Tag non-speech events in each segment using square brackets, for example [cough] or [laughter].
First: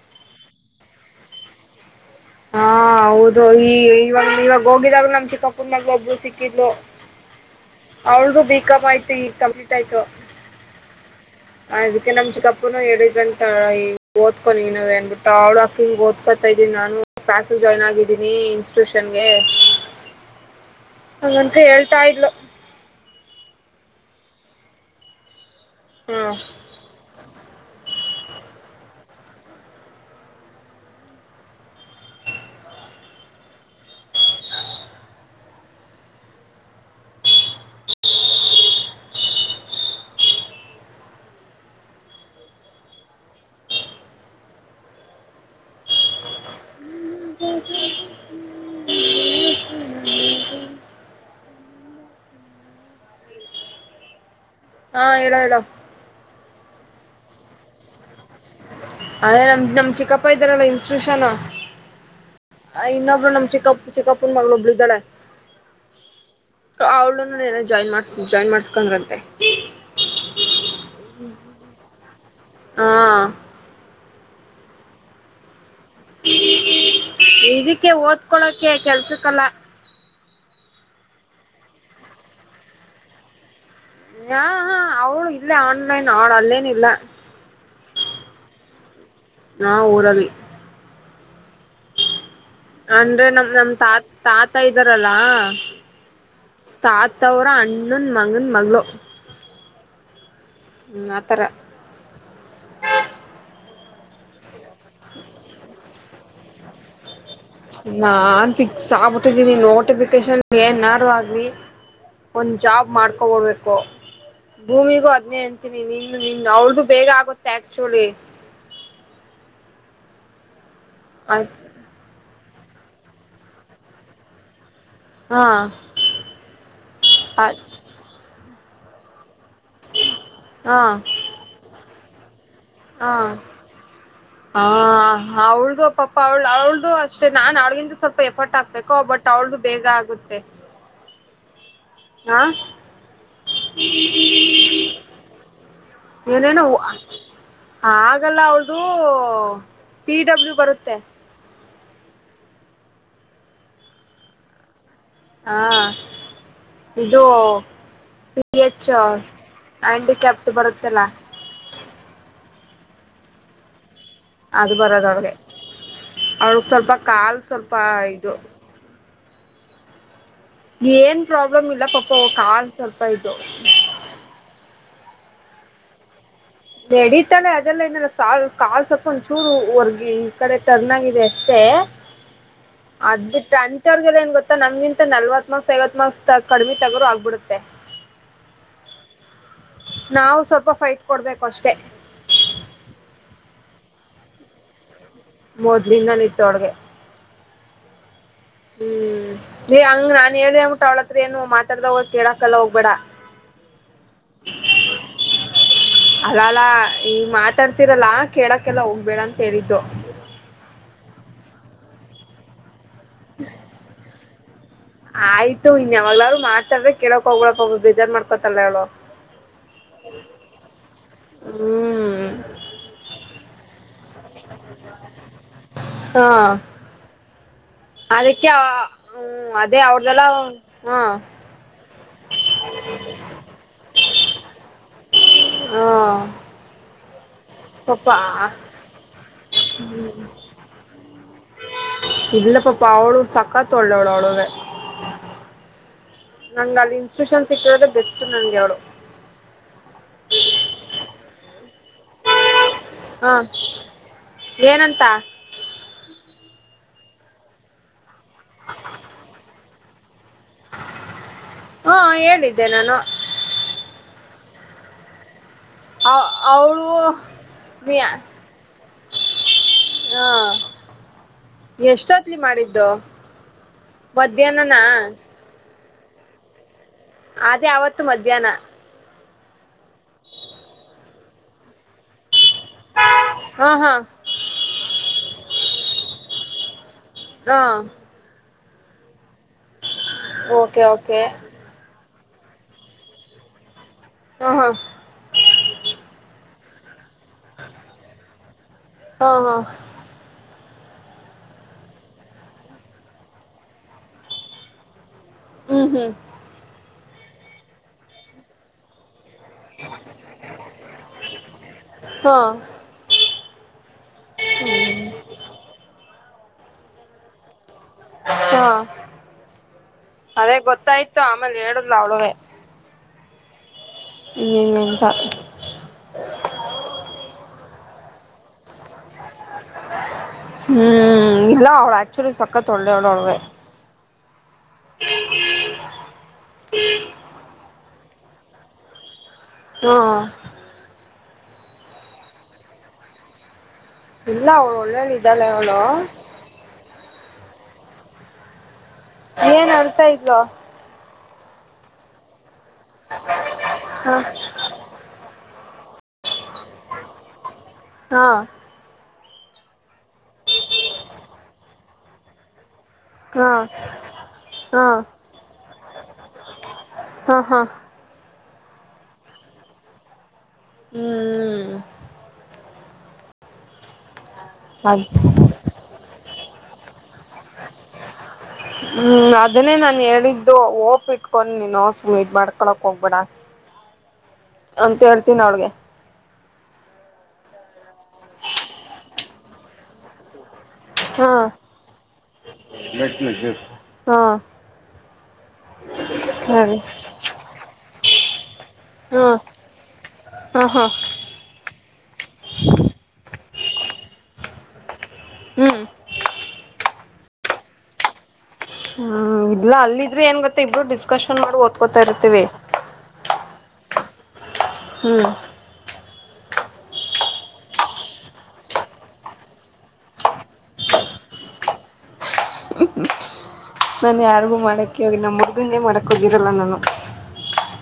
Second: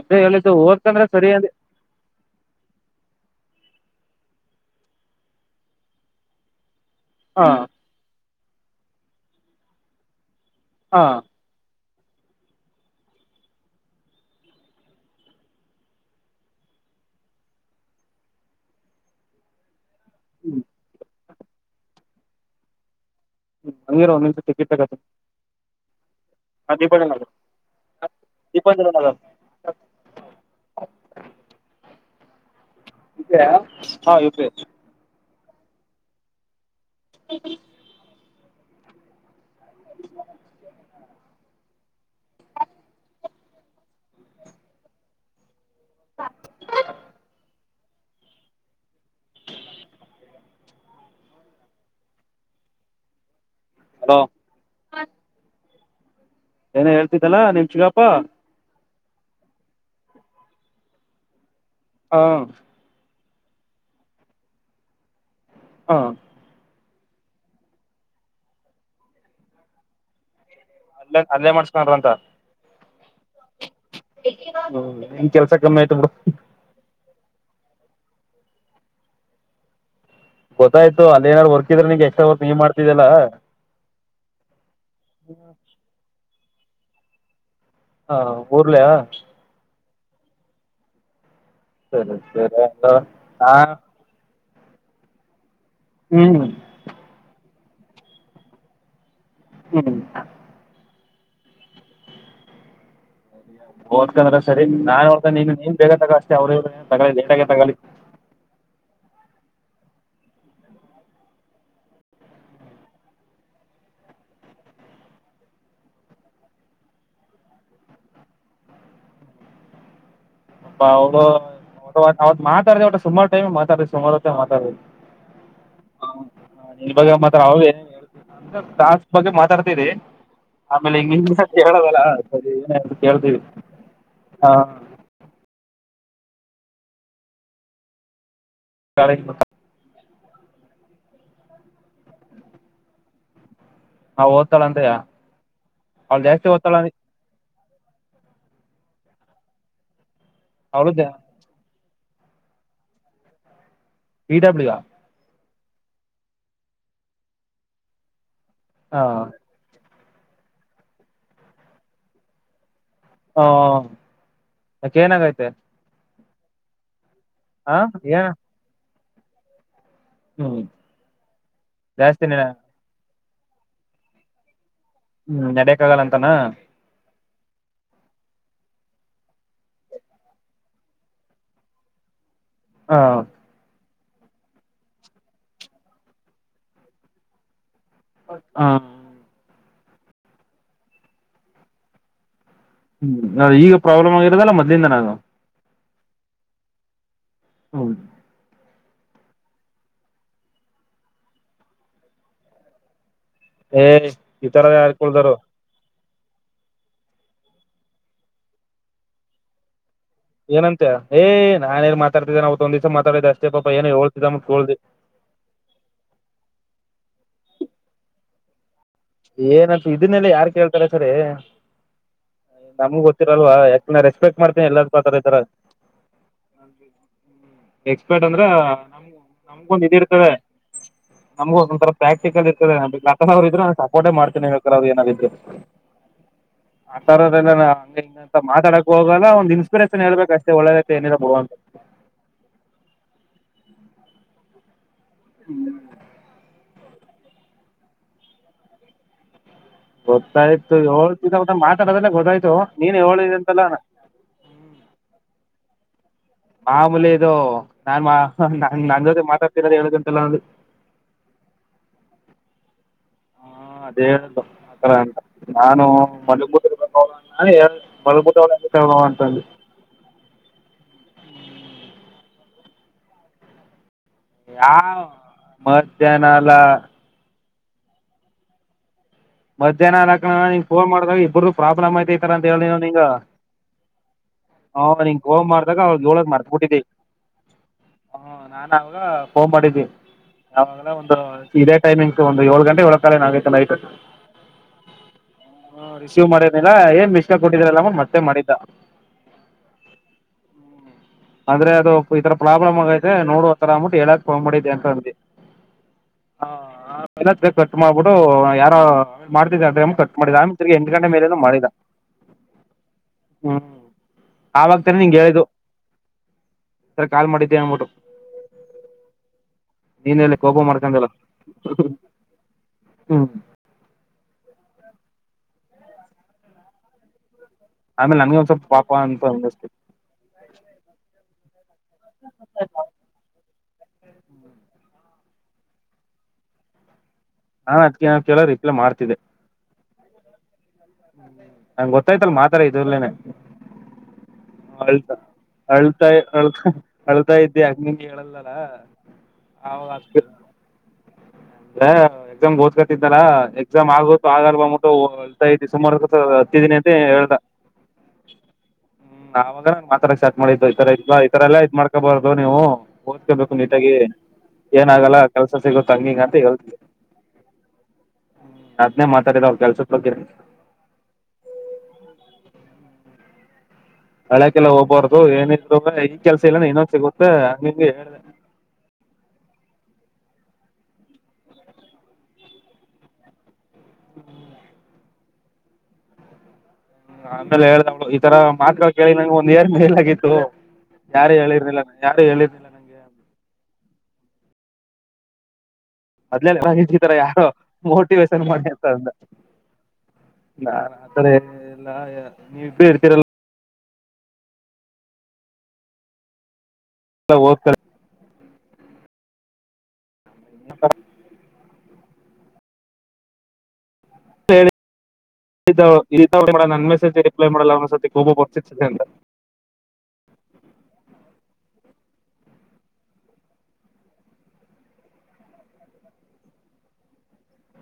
ಅದೇ ಹೇಳತ್ತು ಹೋಗದತಂದ್ರೆ ಸರಿ ಅಂದಿ ಹಾ ಹೌದು ಈ ಇವಾಗ ಇವಾಗ ಹೋಗಿದಾಗ್ಲ ನಮ್ ಚಿಕ್ಕಾಪ್ಪರ್ ಮಾಗ ಒಬ್ರು ಸಿಕ್ಕಿದ್ಲು ಹಾ ಅವಳ್ದು ಬಿಕ್ ಆಯ್ತು ಈ ಕಂಪ್ಲೀಟ್ ಆಯ್ತು ಹಾ ಅದಕ್ಕೆ ನಮ್ ಚಿಕ್ಕಪ್ಪನು ಎಡಿದಂತ ಓದ್ಕೊಂಡ ನೀನ ಅನ್ಬಿಟ್ಟ ಆ ಅವ್ಡಾಕಿಂಗ ಓದ್ಕೋತ ಇದೀ ನಾನು ಕ್ಲಾಸು ಜಾಯ್ನ್ ಆಗಿದ್ದೀನಿ ಇನ್ಸ್ಟಿಟ್ಯೂಷನ್ಗೆ ಹ್ಮ್ ಹಂಗಂತ ಹೇಳ್ತಾ ಇದ್ಲು ಹ್ಮ ಹಂಗಿರ ಒಂದ್ ನಿಂಂತ ಟಿಕಿಟ್ ಬೇಕತ್ತ ಹ್ಮ್ ಹಾ ದೀಪಜಿ ನ ದೀಪಜ [inaudible] ಇ ಹಾ ಯು ಫಿ ಐ ಹ ಹ ಹ ಹಲೋ ಹಾ ಹೇಳು ಹೇಳು ಏನ ಹೇಳ್ತಿದ್ದಲ್ಲಾ ನಿಮ್ ಚಿಗಾಪ್ಪಾ ಅದೇ ನಮ್ ನಮ ಚಿಕ್ಕಪ್ಪ ಇದ್ದಾರಲ್ಲ ಇನ್ಸ್ಟಿಟ್ಯೂಷನ್ ಹಾ ಇನ್ನೊಬ್ರು ನಮ ಚಿಕ್ಕಪ್ಪ ಚಿಕ್ಕಪ್ಪ ಇನ್ನೊಬ್ಬಳು ಮಗಳಿದ್ದಾಳೆ ಹಾ ಅವ್ಳುನ ಜಾಯ್ನ್ ಮಾಡಸ್ ಜಾಯ್ನ್ ಮಾಡಸ್ಕೊಂಡ್ರಂತೆ ಅಲ್ಲೇ ಅಲ್ಲೇ ಮಾಡಸ್ಕೊಂಡ್ರ ಅಂತ ಹಾ ಹ್ಮ ನಿನ್ ಕೆಲ್ಸ ಕಮ್ಮಿ ಆಯ್ತುಂಬೀಡು ಇದಕ್ಕೆ ಓದ್ಕೊಳಕೆ ಕೆಲ್ಸಕ್ಕಲ್ಲ ಗೊತ್ತಾಯ್ತು ಅಲ್ಲಿ ಏನಾದ್ ವರ್ಕ್ ಇದ್ರೆಗೆ ಎಕ್ಸ್ಟ್ರಾ ವರ್ಕ್ ನೀ ಮಾಡ್ತಿದ್ದಲ್ಲಾ ಹಾ ಹಾ ಅವಳ ಇಲ್ಲೇ ಆನ್ಲೈನ್ ಅವಳ ಅಲ್ಲೇನ ಇಲ್ಲ ಹಾ ಊರ್ಲ್ಲಯ [inaudible] ಹ್ಮ ಸರಿ ಅಂದ್ರೆ ನಮ್ ಹಾ ನಮ್ ತಾತ್ ತಾತ್ ತತ ಇದ್ದಾರಲ್ಲಾ ಹ್ಮ್ ತಾತವ್ರ ಅಣ್ಣನ್ ಮಗನ್ ಮಗಳು ಹ್ಮ್ ಹ ಅಥರ ಓದ್ಕಂದ್ರೆ ಸರಿ ನಾನ್ ಹೋತ ನೀನ್ ನೀನ್ ಬೇಗ ತಗೋಳ್ಷ್ಟೇ ಅವ್ರ ತಗೋ ಲೇಟಾಗೆ ತಗೊಳ್ಳಿ ನಾನ್ ಫಿಕ್ಸ್ ಆಗ್ಬಿಟ್ಟಿದ್ದೀನಿ ನೋಟಿಫಿಕೇಶನ್ ಏನಾರು ಆಗಲಿ ಒಂದ್ ಜಾಬ್ ಮಾಡ್ಕೊಬಡ್ಬೇಕು ಭೂಮಿಗೂ ಹದ್ನೇ ಅಂತೀನಿ ನಿನು ನಿನ್ ಅವಳ್ದು ಬೇಗ ಆಗುತ್ತೆ ಆಕ್ಚುಲಿ [inaudible] ಅ ಆಯ್ತು ಅವ ಮಾತಾಡ್ದ ಅವ ಸುಮಾರು ಟೈಮ್ ಮಾತಾಡ ಸುಮಾರು ಮಾತಡ ಹಾ ಹ ಇನ್ ಬಾಗ ಮಾತ್ರ ಆಯ್ ಅವೇ ಅ ಟಾಸ್ಕ್ ಬಗ್ಗೆ ಮಾತಾಡ್ತರಿ ಆಮೇಲೆಲ್ಲ ಹಾ ಹ ಹಾ ಅವಳ್ದು ಪಾಪ್ಪ ಅವ್ಳು ಅವಳ್ದು ಅಷ್ಟೇ ನಾನ್ ಅವಳಗಿಂದು ಸ್ವಲ್ಪ ಎಫರ್ಟ್ ಹಾಕ್ಬೇಕೋ ಬಟ್ ಅವಳ್ದು ಬೇಗ ಆಗುತ್ತೆ ಆ ನಾವ ಓದ್ತಾಳ ಅಂತಯ ಅವಳ ಜಾಸ್ತಿ ಓದ್ತಾಳ ಹಾಗಲ್ಲ ಅವಳ್ದು ಪಿ ಡಬ್ಲ್ಯೂ ಅವಳು ಬರುತ್ತೆ ಪಿ ಡ ಬ್ಲೂಯೂ ಆ ಹಾ ಇದು ಪಿ ಹೆಚ್ ಹ ಹ್ಯಾಂಡಿಕ್ಯಾಪ್ಟ ಬರುತ್ತಲ್ಲ ಹಾ ಅದು ಬರದ ಅವಳಿಗೆ ಅವಳಗ್ ಸ್ವಲ್ಪ ಕಾಲ್ ಸ್ವಲ್ಪ ಹ ಏನ್ ಇದು ಹ್ಮ್ ಏನ್ ಪ್ರಾಬ್ಲಮ್ ಇಲ್ಲ ಪಾಪ ಜಾಸ್ತಿ ಹ್ಮ್ ಕಾಲ್ ಸ್ವಲ್ಪ ಇದು ಹ್ಮ್ ನಡಕ್ ಆಗಲ್ಲ ಅಂತನ ನಡೀತಾಳೆ ಅದೆಲ್ಲ ಏನಿಲ್ಲ ಕಾ ಕಾಲ್ ಸ್ವಲ್ಪ ಒಂಚೂರು ವರ್ಗಿ ಈ ಕಡೆ ಟರ್ನ್ ಆಗಿದೆ ಅಷ್ಟೇ ಹ ಅದು ತನ್ [unintelligible] ಏನ್ ಗೊತ್ತಾ ನಮಗಿಂತ ನಲವತ್ತ ಮಾರ್ಕ್ಸ್ ಐವತ್ ಮಾಕ್ಸ ಕಡಿಮ ತಗೋರು ಆಗ್ಬಿಡುತ್ತೆ ಹಾ ನಾವು ಸ್ವಲ್ಪ ಫೈಟ್ ಕೊಡ್ಬೇಕು ಅಷ್ಟೇ ಈಗ ಪ್ರಾಬ್ಲಮ ಆಗಿರೋದಲ್ಲ ಮೊದಲಿಂದನು ಮೊದ್ಲಿಂದನು ಇತ್ತು ಅವಳ್ಗೆ ಹೌದು ಹ್ಮ್ ನೀ ಹಂಗ ನಾನ್ ಹೇಳ್ದ ಅಂದ್ಬಿಟ್ಟ ಅವಳತ್ರ ಏನು ಮಾತಾಡ್ದ ಹ ಕೇಳಕಲ್ಲ ಹೋಗ್ಬೇಡ ಏ ಈ ತರ ಯಾರ್ಕಳದಾರ ಅಲ್ಲ ಅಲ್ಲಾ ಈ ಮಾತಾಡ್ತಿರಲ್ಲ ಕೇಳಕ್ಕೆಲ್ಲ ಹೋಗ್ಬೇಡ ಅಂತ ಹೇಳಿದ್ದು ಏನಂತೆ ಏ ನಾನ ಏನ್ ಮಾತಾಡತಿದೇನ ಅವತ್ ಒಂದ ದಿವಸ ಮಾತಾಡಿದೆ ಅಷ್ಟೇ ಪಾಪ ಏನೋ ಹೋಳ್ತಿದ ಅಂದಬಿಟ್ಟು ಕೇಳ್ದೆ ಆಯ್ತು ಇನ್ ಯಾವಾಗ್ಲಾದ್ರು ಮಾತಾಡ್ರೆ ಕೇಳಕ್ ಹೋಗಳಪ್ಪ ಬೇಜಾರ್ ಮಾಡ್ಕೊತಾಳೆ ಅವಳು ಏನಂತ ಇದನ್ನೆಲ್ಲ ಯಾರ್ ಕೇಳ್ತಾರೆ ಸರಿ ಹ್ಮ್ ನಮಗು ಗೊತ್ತ [unintelligible] ಅಲ್ವಾ ಯಕೆ ರೆಸ್ಪೆಕ್ಟಮಾಡ್ತಿನೆ ಎಲ್ಲರ ಪತರ [unintelligible] ಹಾ ರೆಸ್ಪೆಕ್ಟ್ ಅಂದ್ರ ಅದಕ್ಕೆ ಆ- [unintelligible] ಹ್ಮ್ ಅದೇ ನಮ್ಗೊಂದು ಇದ ಅವ್ರದೆಲ್ಲ ಇರ್ತದೆ ಹಾ ನಮ್ಗೊಂದ ಒಂತರ ಪ್ರಾಕ್ಟಿಕಲ್ ಇರ್ತದೆ ಆಟೋನಾಮಸ್ ಇದ್ರೆ ಸಾ ಕೋಟೆ ಮಾಡ್ತೀನಿ ಹದು ಏನಾದ್ರ ಇದ್ರ ಹಾ ಆ ತರ ಆತರ ಆಗ ಈಗಾ ಪಾಪ ಮಾತಾಡಕ ಹೋಗಲ್ಲ ಒಂದು ಇನ್ಸಪಿರಷನ್ ಹೇಳ್ಬೇಕು ಅಷ್ಟೇ ಒಳ್ಳೆದೈ ಆಯ್ತದೆ ಏನಿಲ್ಲ ಬಿಡು ಅಂತ ಇಲ್ಲ ಪಾಪ ಅವಳು ಸಕ್ಕಾತ್ತು ಒಳ್ಳೆ ಅವಳ ಅವಳಂದ ಹ್ಮ ನಂಗ ಅಲ್ಲಿ ಇನ್ಸ್ಟಿಟ್ಯೂಷನ್ ಸಿಕ್ಕಿರೋದ ಬೆಸ್ಟ್ ನಂಗೆ ಅವ್ಳು ಗೊತ್ತಾಯ್ತು ಹಳ್ ಮಾತಾಡದಲ್ಲೇ ಗೊತ್ತಾಯ್ತು [unintelligible] ನೀನ್ ಹ ಹೇಳಿದೆ ಅಂತಲ್ಲ ಏನಂತ ಮಾಮೂಲಿ ಇದು ನಾನ್ ಮಾ ನನ್ ನನ್ ಜೊತೆ ಮಾತಾಡ್ತಿರೋದ ಹೇಳುದು [unintelligible] ಹ್ಮ ಹೇಳಿದ್ದೆ ನಾನು ಹ ಹೇಳದು ಆತರ ಅಂತ ನಾನು ಅವಳು ಮಲಗತಿರ್ಬೇಕ ಮಲ್ತವ ಅಂತ ಅಂದೆ ಹಾ ಎಷ್ಟೊ ನೆನ್ ಮಾಡಿದ್ದು ಮಧ್ಯಾಹ್ನನ ಮದ್ಯಾಹ್ನ ಅಲ್ಲ ಅದೇ ಆವತ್ತು ಮಧ್ಯಾಹ್ನ ಮದ್ಯಾಹ್ನ ಅಲ್ಲ ಕಣೋ ನಿಂಗ ಪೋನ ಮಾಡದಾಗ ಇಬ್ರು ಪ್ರಾಬ್ಲಮ ಐತೆ ಇತರ ಹೇಳಿ ನಿಂಗ ಹಾ ಹಾ ಹ ನಿಂಗ ಫೋನ್ ಮಾಡದಾಗ ಅವಳಗ ಏಳದ ಮರ್ತಬಿಟ್ಟಿದ್ದಿ ಹಾ ನಾನ್ ಅವಾಗ ಫೋನ್ ಮಾಡಿದ್ದೀ ಓಕೆ ಅವಾಗಲ ಒಂದು ಓಕೆ ಇದೇ ಟೈಮಿಂಗ್ ಒಂದು ಏಳು ಗಂಟೆ ಒಳ ಕಾಲ ನಂಗೈತ ನೈಟ್ ಹಾ ಹಾ ರಿಸೀವ್ ಮಾಡಿ ಇಲ್ಲ ಏನ್ ಮಿಸಕಾಲ ಕೊಟ್ಟಿದ್ರಲ್ಲ ಮತ್ತೆ ಮಾಡಿದ್ದ ಹಾ ಹಾ ಹ್ಮ್ ಅಂದ್ರೆ ಅದು ಈ ತರ ಪ್ರಾಬ್ಲಮ್ ಆಗೈತೆ ನೋಡುವ ತರ ಅದ್ಬಿಟ್ ಹೇಳಕ್ ಫೋನ್ ಮಾಡಿದ್ದೆ ಅಂತ ಅಂದೆ ಹ್ಮ್ ಹ್ಮ್ ಪೈಲ್ ಕಟ್ ಮಾಡ್ಬಿಡು ಯಾರೋ ಮಾಡ್ತಿದ್ದ ಅ ಕಟ್ ಮಾಡಿದ ಆಮ ತಿಗಿ ಎಂಟ್ ಗಂಟೆ ಮೇಲೆ ಮಾಡಿದ ಹಾ ಹ್ಮ್ ಅವುತುನೆ ನಿಂಗಗೆ ಹೇಳದು ಈ ತರ ಕಾಲ್ ಮಾಡಿದ್ದೆ ಅನ್ಬಿಟ್ಟು ಹಾ ನೀನೆಲ್ಲಿ [inaudible] ಅದೇ ಕೋಪ ಮಾಡ್ಕೊಂಡಲ್ಲ ಗೊತ್ತಾಯ್ತು ಆಮೇಲೆ ಹೇಳುದ್ಲ ಅವಳುವೇ ಹ್ಮ್ ಇಂಗ ಇಂಗ ಅಂತ ಆಮೇಲೆಮಗೆ ಒಂದ ಸ್ವಲ್ಪಾಪ ಹ್ಮ್ ಇಲ್ಲ ಅವ್ಳು ಆಕ್ಚುಲಿ ಸಕ್ಕತ್ ಒಳ್ಳೆಯವಳು ಅವಳಗೆ [inaudible] ಹಾ ಅದ್ಕ ನಾವ ಕೇಳೋ ರಿಪ್ಲ ಮಾಡ್ತಿದ್ದೆ. ಹಾ [inaudible] ನಂ್ ಗೊತ್ತಾಯ್ತಲ್ ಮಾತಾರೆ ಇದಲೇನೆ... ಇಲ್ಲ ಅವಳು ಒಳ್ಳೇಳ ಹಳ್ತ ಇದ್ದಾಳೆ ಅವಳು ಅಳ್ತಾಯ ಅಳ್ತ.. ಹಳ್ತಾ ಇದ್ದೆ ಅಂಗ ನಿಂಗೆ ಹೇಳಲ್ಲಲ್ಲ... ಏನ್ ಅರ್ತಾಯ್ವ... ಅ ಎಕ್ಸಾಮ್ಗೆ ಓದ್ಕತಿದ್ದಾರ ಎಕ್ಸಾಮ್ ಆಗ ಹ ಆಗಲ್ ಬಂದ್ಬಿಟ್ಟು ಹೊಲ್ತಾ... ಸುಮಾರು ಹತ್ತಿದ್ದಿನಿ ಅಂತ ಹೇಳ್ದ. ಹಾ [inaudible] ಹ್ಮ್ ಅವಾಗ ನಂಗಗೆ ಮಾತ್ರ ಸ್ಟ್ ಮಾಡಿದ್ದ್ು ಈತರ ಇಲ್ವಾ ಈ ತತರ ಎಲ್ಲ ಇದ್ ಮಾಡ್ಕೊಬಾರ್ದು ನೀವು. ಹಾ ಓದ್ಕೋಬೇಕು ನೀಟಾಗಿ ಹಾ ಏನ ಆಾಗಲ್ಲ ಕೆಲ್ಸ ಸಿಗೋ ತಂಗಿಗ... ಹಾ ಹಾ [inaudible] ಅದನೇ ಮಾತಾಡಿದ ಅವ್ ಕೆಲ್ಸದ ಬಗ್ಗೆ... ಹ್ಮ್ ಹಳ್ಯಕಲ್ಲ ಅದ್ ಹೋಗ್ಬಾರ್ದು ಏನ ಇಲ್ ಈ ಕೆಲ್ಸ ಇಲ್ಲ ಇನೊನ್ ಸಿಗುತ್ತ. ಹ್ಮ್ ಅದನ್ನೇ ನಾ ಹೇಳಳ್ ಿದ್ದು ಓಪ್ ಇಟ್ಕೊಂಡ ನೀನುು ಇದ್ ಮಾಡ್ಕೊಳಕ್ ಹೋಗ್ಬೇಡ [inaudible] ಹ್ಮ ಅಂತ ಹೇಳ್ತೀನ ಅವಳ್ಗೆ.. ಹ ಆಮೇಲೆ ಹೇಳ್ದವ್ಳು ಈ ತರ ಮಾತ್ಗಳು ಕೇಳಿ ನಂಗೆ ಒಂದ್ ಎಏಡು ಮಲ್ ಆಗಿತ್ತು... ಹಾ ಯಾರು ಹೇಳಿರ್ಲ್ಲ ಯಾರು ಹೇಳಿರ್ಲಿಲ್ಲ ನಂಗೆ.. ಹಾ ಅದಲೆ ಸರಿ ನ ತರ ಯಾರು ಮೋಟಿವೇೇಶನ್ ಮಾಡ. ಹಾ ಹಾ ನಾ ಹಾ ಆತರ ಎಲ್ಲ ನೀ ಇ ಇರ್ತೀರಲ್ಲ... ಹ್ಮ್ [inaudible] ಹ್ಮ್ ಇಲ್ಲಾ ಅಲ್ಲಿದ್ರೆ ಏನ್ ಗತ್ತ ಇಬ್ರು ಡಿಸ್ಕಶನ್ ಮಾಡಿ ಓದ್ಕೊತಾ ಇರ್ತಿೀವಿ... ೇಳಿ. ಹ್ಮ [inaudible] ಇ ನನ್ಮೆಸಜ ರರಿಪ್ಲೈ ಮಾಡೋ ೂ ಉಪಸ್ಥಿತ ಅಂತ. ನಾನು ಯಾರಿಗೂ ಮಾಡೋಕ್ಕೆ ಹೋಗಿ ನಮ್ಮ ಹರ್ಗನಗೆ ಮಾಡೋಕ್ಕೆ ಹೋಗಿರಲ್ಲ ನಾನು...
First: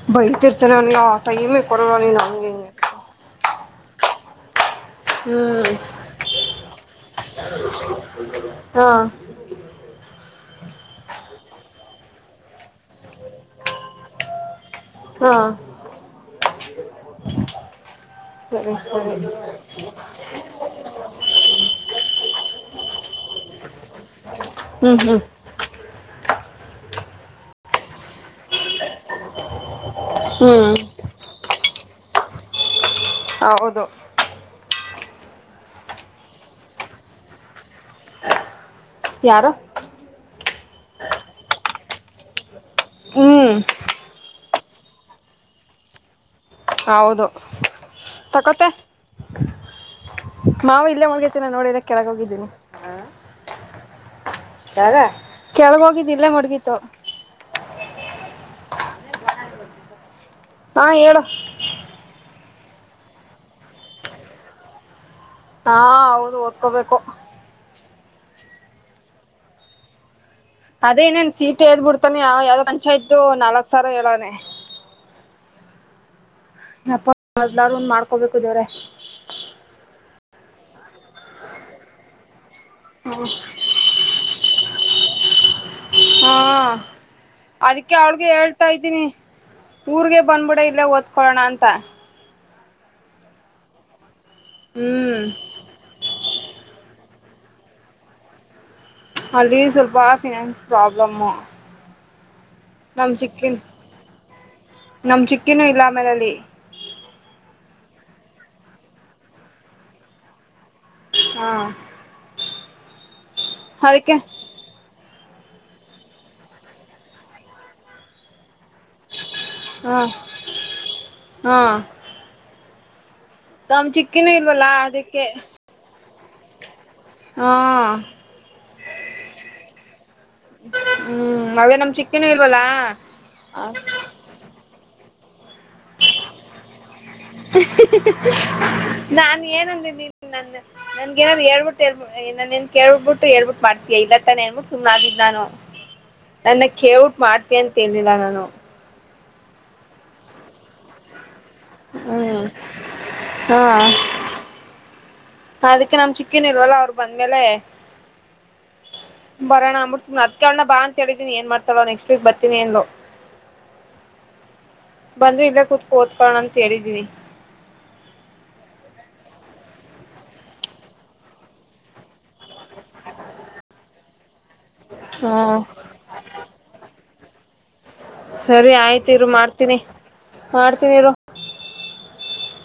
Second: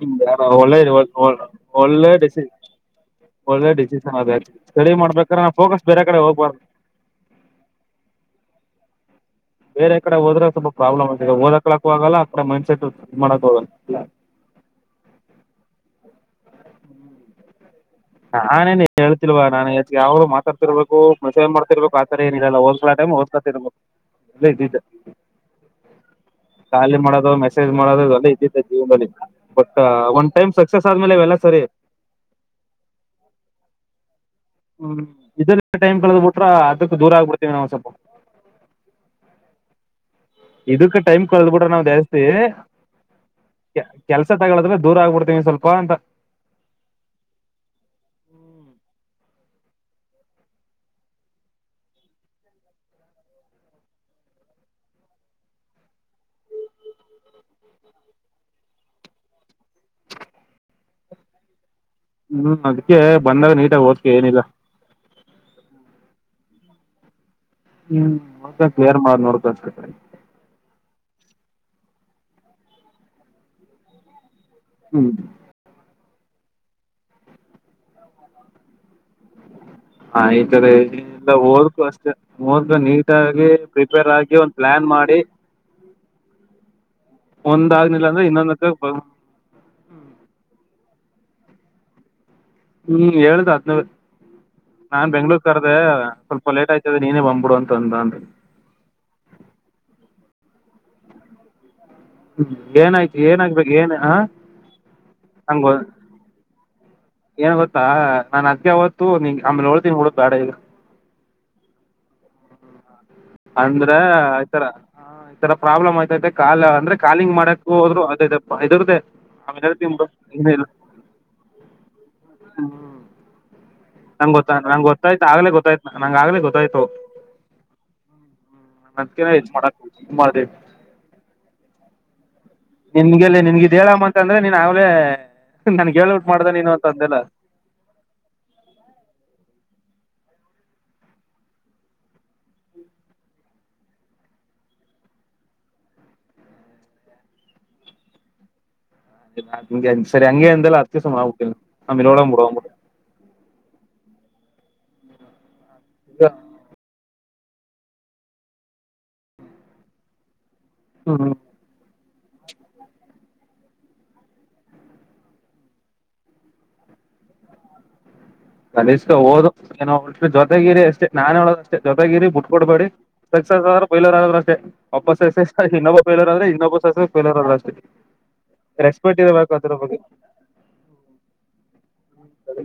ಹ ಯಾರ ಬೈತಿರ್ತಾನೆ ಒಳ್ಳೆ ನನಗೆ ಆ ಟೈಮಿಗೆ ಕೊಡಲ್ಲ ಒಳ್ಳೆ ನೀನು ಡಸನ್ ಹಂಗೆ ಹಿಂಗೆ ಒಳ್ಳೆ ಡೆಸಿಷನ್ ಅದತ... ಸ್ಟಡಿ ಮಾಡ್ಬೇಕ್ರ ನಾ ಹ್ಮ್ ಫೋಕಸ್ ಬೇರೆ ಕಡೆ ಹೋಗ್ಬಾರ್ದು... ಹಾಂ ಬೇರೆ ಕಡೆ ಹೋದ್ರೆ ಸ್ವಲ್ಪ ಪ್ರಾಬ್ಲ್ ಆಗಿದೆ ಓದಕ್ಳಕ ಆಗಲ್ಲ ಅಡೆ ಮೈಂಡ್ ಸೆಟ್ ಇ ಮಾಡಕ್ ಹೋಗಲ್ಲ... ಹಾ [inaudible] ನಾನೇನ್ ಹೇಳ್ತಿಲ್ವಾ ನಾನ್ ಯಾವ್ರು ಮಾತಾಡ್ತಿರ್ಬೇಕು ಮಸೇನ್ ಮಾಡ್ತಿರ್ಬೇಕು ಆತರ ಏನ ಇಿಲ್ಲಲ್ಲ ಹೋದ್ಲಾ... ಹ್ತ [inaudible] ಹ್ಮ್ ಹ್ಮ್ [inaudible] ಖಾಲಿ ಮಾಡೋ ಮೆಸೇಜ್ ಮಾಡೋದು ಎಲ್ಲ ಇದ್ದಿದ್ದ ಜೀವನದಲ್ಲಿ. ಒನ್ ಟೈಮ್ ಹ್ಞೂ ಸಕ್ಸಸ್ ಆದ್ಮೇಲೆ ಇವೆಲ್ಲ ಸರಿ. ಹೌದು. ಹ್ಮ್ ಇದಲ್ಲಿ ಟೈಮ್ ಕಳದ್ ಬಿಟ್ರ ಅದಕ್ಕ ದೂರ ಆಗ್ಬಿಡ್ತೇವಿ ನಾವು್ ಸ್ವಲ್ಪ... ಯಾರು ಇದಕ್ ಟೈಮ್ ಕೊಳದ ಬಿಡ್ರ ನಾವ್ ಜಸ್ತಿ ಹ್ಞೂ ಕೆಲ್ಸ ದೂರ ಆಗ್ಬಡ್ತೀನಿ ಸ್ವಲ್ಪ ಅಂತ ಹೌದು ತಕೋತ್ತೆ ಮಾವ ಇಲ್ಲೇ ಮಳ್ಗತೀನ ನೋಡಿದ ಕೆಳಗ ಹೋಗಿದ್ದೀನಿ ಯಗ ಕೆಳಗೋಗಿದ್ದಿಲ್ಲೇ ಮುಡ್ಗಿತ್ತುು ಹಾಂ ಹೇಳು ಹ್ಮ್ ಅದ್ಕ್ಕೆ ಬಂದಾಗ ನೀಟಾಗಿ ಓದಕ್ಕೆ ಏನಿಲ್ಲ ಹಾ ಹೌದು ಓದ್ಕೋಬೇಕು ಹ್ಮ್ ನ ಬೇರ್ ಮಾಡ ನೋಡ್ಕಟಿ ಅದೇನೇನ್ ಸೀಟ್ ಹೇಳ್ ಬಿಡ್ತಾನೆ ಯಾವ್ದ್ ಪಂಚಾಯತ ನಾಲ್ಕ್ ಸಾವರ ಹೇಳವ್ನೇ ಹೂ ಯಪ್ಪಾ ಏನಾದ್ರೂ ಮಾಡ್ಕೋಬೇಕು ದೇವ್ರೆ ಹ ಈತಾರೆಲ್ಲ ಓದುಕೂ ಅಷ್ಟೇ ಓದುಕೊ ನೀಟಾಗಿ ಪ್ರಿಪೇರ್ ಆಗಿ ಒ ಪ್ಲಾನ್ ಮಾಡಿ ಹಾ ಒಂದ್ ಅದಕ್ಕೆ ಆಗ್ಲಿಲ್ಲ ಅಂದ್ರೆ ಅವ್ಳಿಗೆ ಇನ್ನೊಂದಕ್ಕ ಹೇಳ್ತಾ ಇದ್ದೀನಿ ಊರ್ಗೆ ಬಂದ್ಬಿಡ ಇಲ್ಲ ಒದ್ ಕೋಲೋಣ ಅಂತ ಹೂ ಹೇಳ್ದ ಹದನ ನಾನ್ ಹ್ಮ್ ಬೆಂಗ್ಳೂರ್ ಕರ್ದ ಸ್ವಲ್ಪ ಸ್ಪ ಲೇಟ್ ಆಯ್ತದೆ ನೀನೇ ಬಂದ್ಬಿಡು ಅಂತ ಅಂತ ಅಂದ್ರೆ ಅಲ್ಲಿ ಸ್ವಲ್ಪ ಫಿನಾನ್ಸ್ ಪ್ರಾಬ್ಲಮ್ಮು ಹೂ ನಮ್ ಏನಾಯ್ತು ಏನ ಚಿಕ್ಕಿನ್ ಆಗಬೇಕು ಏನ್ ಹ ನಮ್ ಚಿಕ್ಕಿನೂ ಹಂಗದು ಇಲ್ಲ ಆಮೇಲೆ ಅಲ್ಲಿ ಏನ್ ಗೊತ್ತಾ ನಾನ್ ಅದ್ಗೆಓತ್ತುು ನಿ ಆಮೇಲೆ ಹೊಳತೀನ್ ಹಡುತ್ತು ಆಡ ಈಗ ಹಾ ಅಂದ್ರ ಅದಕ್ಕೆ ಆತರ ಈ ತರ ಪ್ರಾಬ್ಲಮ್ ಆಯ್ತೈತೆ ಕಾ ಅಂದ್ರ ಕಿಂಗ ಮಾಡಕ್ ಹೋದ್ರು ಅದ ಇದುತ ಆಮೇಲೆ ಹೇಳ್ತೀನಿ ಹಾ ಬಿಡು ಇನ್ನು ಇಲ್ಲ ಹಾ ಹೂ ನಮ್ ಚಿಕ್ಕಿನೂ ನಂಗ್ ಗೊತ್ತಾ ಇಲ್ವಲ್ಲ ನಂಗ ಗೊತ್ತಾಯ್ತ ಅದಕ್ಕೆ ಆಗ್ಲೇ ಗೊತ್ತಾಯ್ತ ನಂಗ ಆಗ್ಲೇ ಗೊತ್ತಾಯ್ತು ಹಾ ಅದ್ಕೆ ಇದ್ನ ಮಾಡೋಕೆ ಇದ್ನ ಮಾಡಿನಿ ಹ್ಮ್ ಅದೇ ನಮ್ ಚಿಕ್ಕಿನೂ ಇಲ್ವಲ್ಲ ನಿನ್ಗೆಲ್ಲಿ ನಿನ್ಗ ಹೇಳಮ್ಮ ಅಂತ ಅಂದ್ರೆ ನೀನ್ ಆಲೇ ನನಗೆ ಹೇಳ್ಬಿಟ್ಟು ಮಾಡ್ದೆ ನೀನು ನಾನು ಏನಂದಿನಿ ನ ನನ್ ಏನ್ ಹೇಳ್ಬಿಟ್ಟ ಹೇಳ್ನ್ ಕೇಳ್ಬಿಟ್ಟು ಹೇಳ್ಬಿು ಮಾಡ್ತಯ ಇಲ್ಲಾನೇ ಹೇಳ್ಬಿು್ ಆಗ ನಾನು ನನ್ನ ಕೇಔಟ್ ಮಾಡ್ತ ಅಂತೇಳಲಿಲ್ಲ ನಾನು ಸರಿ ಹಂಗೆ ಅ ಎಂದಲ್ಲ ಹತ್ತುಸ ಹೂ ಹಾ ಅದಕ್ಕೆ ನಮ ಚಿಕ್ಕೇನ್ ಇಲ್ವಲ್ಲ ಅವರು ಬಂದ್ಮೇಲೆ ಬರೋಣ ಬಿಡ್ ಕಣ ಬಾ ಅಂತ ಹ್ಞೂ ಹೇಳಿದೀನಿ ಏನ್ ಮಾಡ್ತಾಳೋ ನೆಕ್ಸ್ಟ್ ವೀಕ್ ಬರ್ತೀನಿ ಅಂದ್ಲು ಬಂದ್ರಿ ಇಲ್ಲ ಕುೂತ್ಕೋ ಓದಕೋಣ ಅಂತ ಹೇಳಿದೀನಿ ಅದು ಎಷ್ಟೋ ಓದು ಏ ಜೊತೆಗಿರಿ ಅಷ್ಟೇ ನಾನ್ ಹೇಳೋದ ಅಷ್ಟೇ ಜೊತೆಗಿರಿ ಬಿುಟ್ ಕೊಡ್ಬೇಡಿ ಬೈಲರ್ ಆದ್ರ ಅಷ್ಟೇ ಒಬ್ಬ ಹ್ಮ್ ಸೇಸ ಇನ್ನೊಬ ಬೈಲರ್ ಆದ್ರೆ ಇನ್ನೊಬ ಸಸೆಫೈಲರ್ ಆದ್ರ ಅಷ್ಟೇ ಸರಿ ಆಯ್ತ ರೆಸ್ಪೆಕ್ಟ್ ಇರು ಇರಬೇಕು ಅದ್ರ ಮಾಡ್ತೀನಿ ಬಗ್ಗೆ ಮಾಡ್ತೀನಿ ಇ ಹೂ ಸರಿ